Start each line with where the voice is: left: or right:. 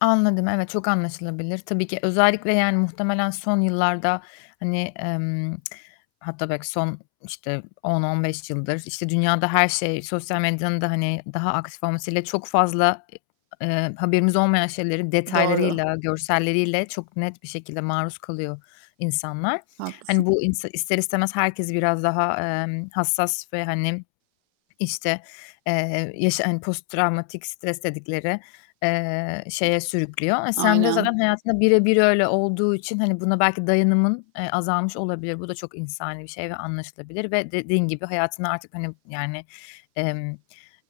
left: Anladım. Evet, çok anlaşılabilir. Tabii ki. Özellikle, yani, muhtemelen son yıllarda, hani, emm, hatta belki son, işte, 10-15 yıldır, işte, dünyada her şey sosyal medyanın da, hani, daha aktif olmasıyla çok fazla, eee, haberimiz olmayan şeyleri
right: Doğru.
left: detaylarıyla, görselleriyle çok net bir şekilde maruz kalıyor insanlar.
right: Haklısın.
left: Hani, bu ins ister istemez herkesi biraz daha, emm, hassas ve, hani, işte, eee, yaşa hani, post travmatik stres dedikleri, eee, şeye sürüklüyor. E, sende zaten
right: Aynen.
left: hayatında bire bir öyle olduğu için, hani, buna belki dayanımın, eee, azalmış olabilir. Bu da çok insani bir şey ve anlaşılabilir. Ve dediğin gibi hayatını artık, hani, yani, emm,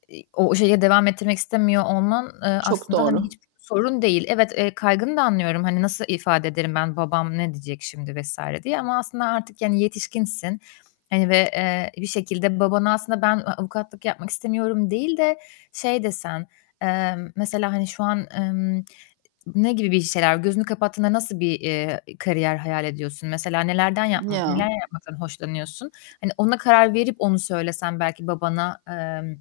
left: iii, o şeye devam ettirmek istemiyor olman, eee,
right: Çok
left: aslında, hani,
right: doğru.
left: hiçbir sorun değil. Evet, eee, kaygını da anlıyorum. Hani, "Nasıl ifade ederim ben, babam ne diyecek şimdi?" vs. diye. Ama aslında artık, yani, yetişkinsin. Hani, ve, eee, bir şekilde babana aslında, "Ben a-avukatlık yapmak istemiyorum." değil de şey desen, eee, mesela, hani, şu an, emm, ne gibi bir şeyler gözünü kapattığında nasıl bir, eee, kariyer hayal ediyorsun? Mesela nelerden yapm neler
right: Ya!
left: yapmaktan hoşlanıyorsun? Hani, ona karar verip onu söylesen belki babana, emm,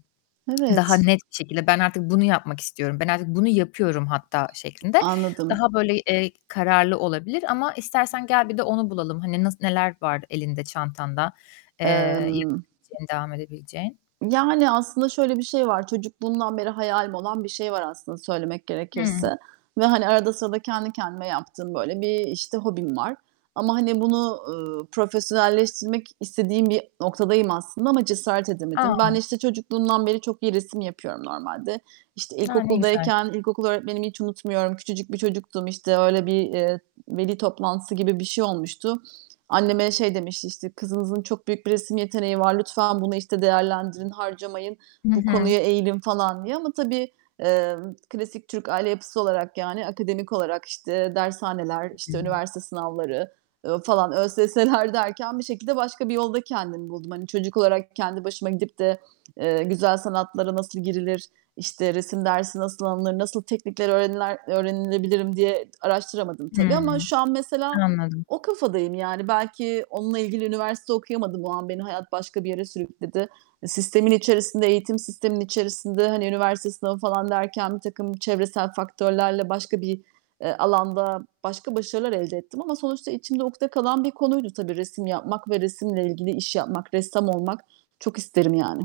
left: daha
right: Evet.
left: net bir şekilde, "Ben artık bunu yapmak istiyorum. Ben artık bunu yapıyorum hatta." şeklinde
right: Anladım.
left: daha böyle, eee, kararlı olabilir. Ama istersen gel bir de onu bulalım. Hani, nas neler var elinde, çantanda, eee,
right: Emm
left: yapabileceğin, devam edebileceğin?
right: Yani, aslında şöyle bir şey var. Çocukluğumdan beri hayalim olan bir şey var aslında söylemek
left: Hıı.
right: gerekirse. Ve, hani, arada sırada kendi kendime yaptığım, böyle, bir, işte, hobim var. Ama, hani, bunu, ııı, profesyonelleştirmek istediğim bir noktadayım aslında ama cesaret edemedim. Ben,
left: A!
right: işte, çocukluğumdan beri çok iyi resim yapıyorum normalde. İşte,
left: A, ne güzel!
right: ilkokuldayken ilkokul öğretmenimi hiç unutmuyorum. Küçücük bir çocuktum, işte, öyle bir, eee, veli toplantısı gibi bir şey olmuştu. Anneme şey demişti, işte, "Kızınızın çok büyük bir resim yeteneği var. Lütfen bunu, işte, değerlendirin, harcamayın.
left: Hı
right: Bu
left: hı.
right: konuya eğilin." falan diye. Ama tabii, emm, klasik Türk aile yapısı olarak, yani, akademik olarak, işte, dershaneler,
left: Hı
right: işte,
left: hı.
right: üniversite sınavları, ııı, falan, ÖSS'ler derken bir şekilde başka bir yolda kendimi buldum. Hani, çocuk olarak kendi başıma gidip de, eee, güzel sanatlara nasıl girilir, işte, resim dersi nasıl alınır, nasıl teknikler öğreniler öğrenebilirim diye araştıramadım tabii.
left: Hıı,
right: Ama şu an, mesela,
left: anladım.
right: o kafadayım, yani. Belki onunla ilgili üniversite okuyamadım. O an beni hayat başka bir yere sürükledi. E, sistemin içerisinde, eğitim sisteminin içerisinde, hani, üniversite sınavı, falan, derken birtakım çevresel faktörlerle başka bir, eee, alanda başka başarılar elde ettim. Ama sonuçta içimde ukde kalan bir konuydu tabii resim yapmak ve resimle ilgili iş yapmak. Ressam olmak çok isterim yani.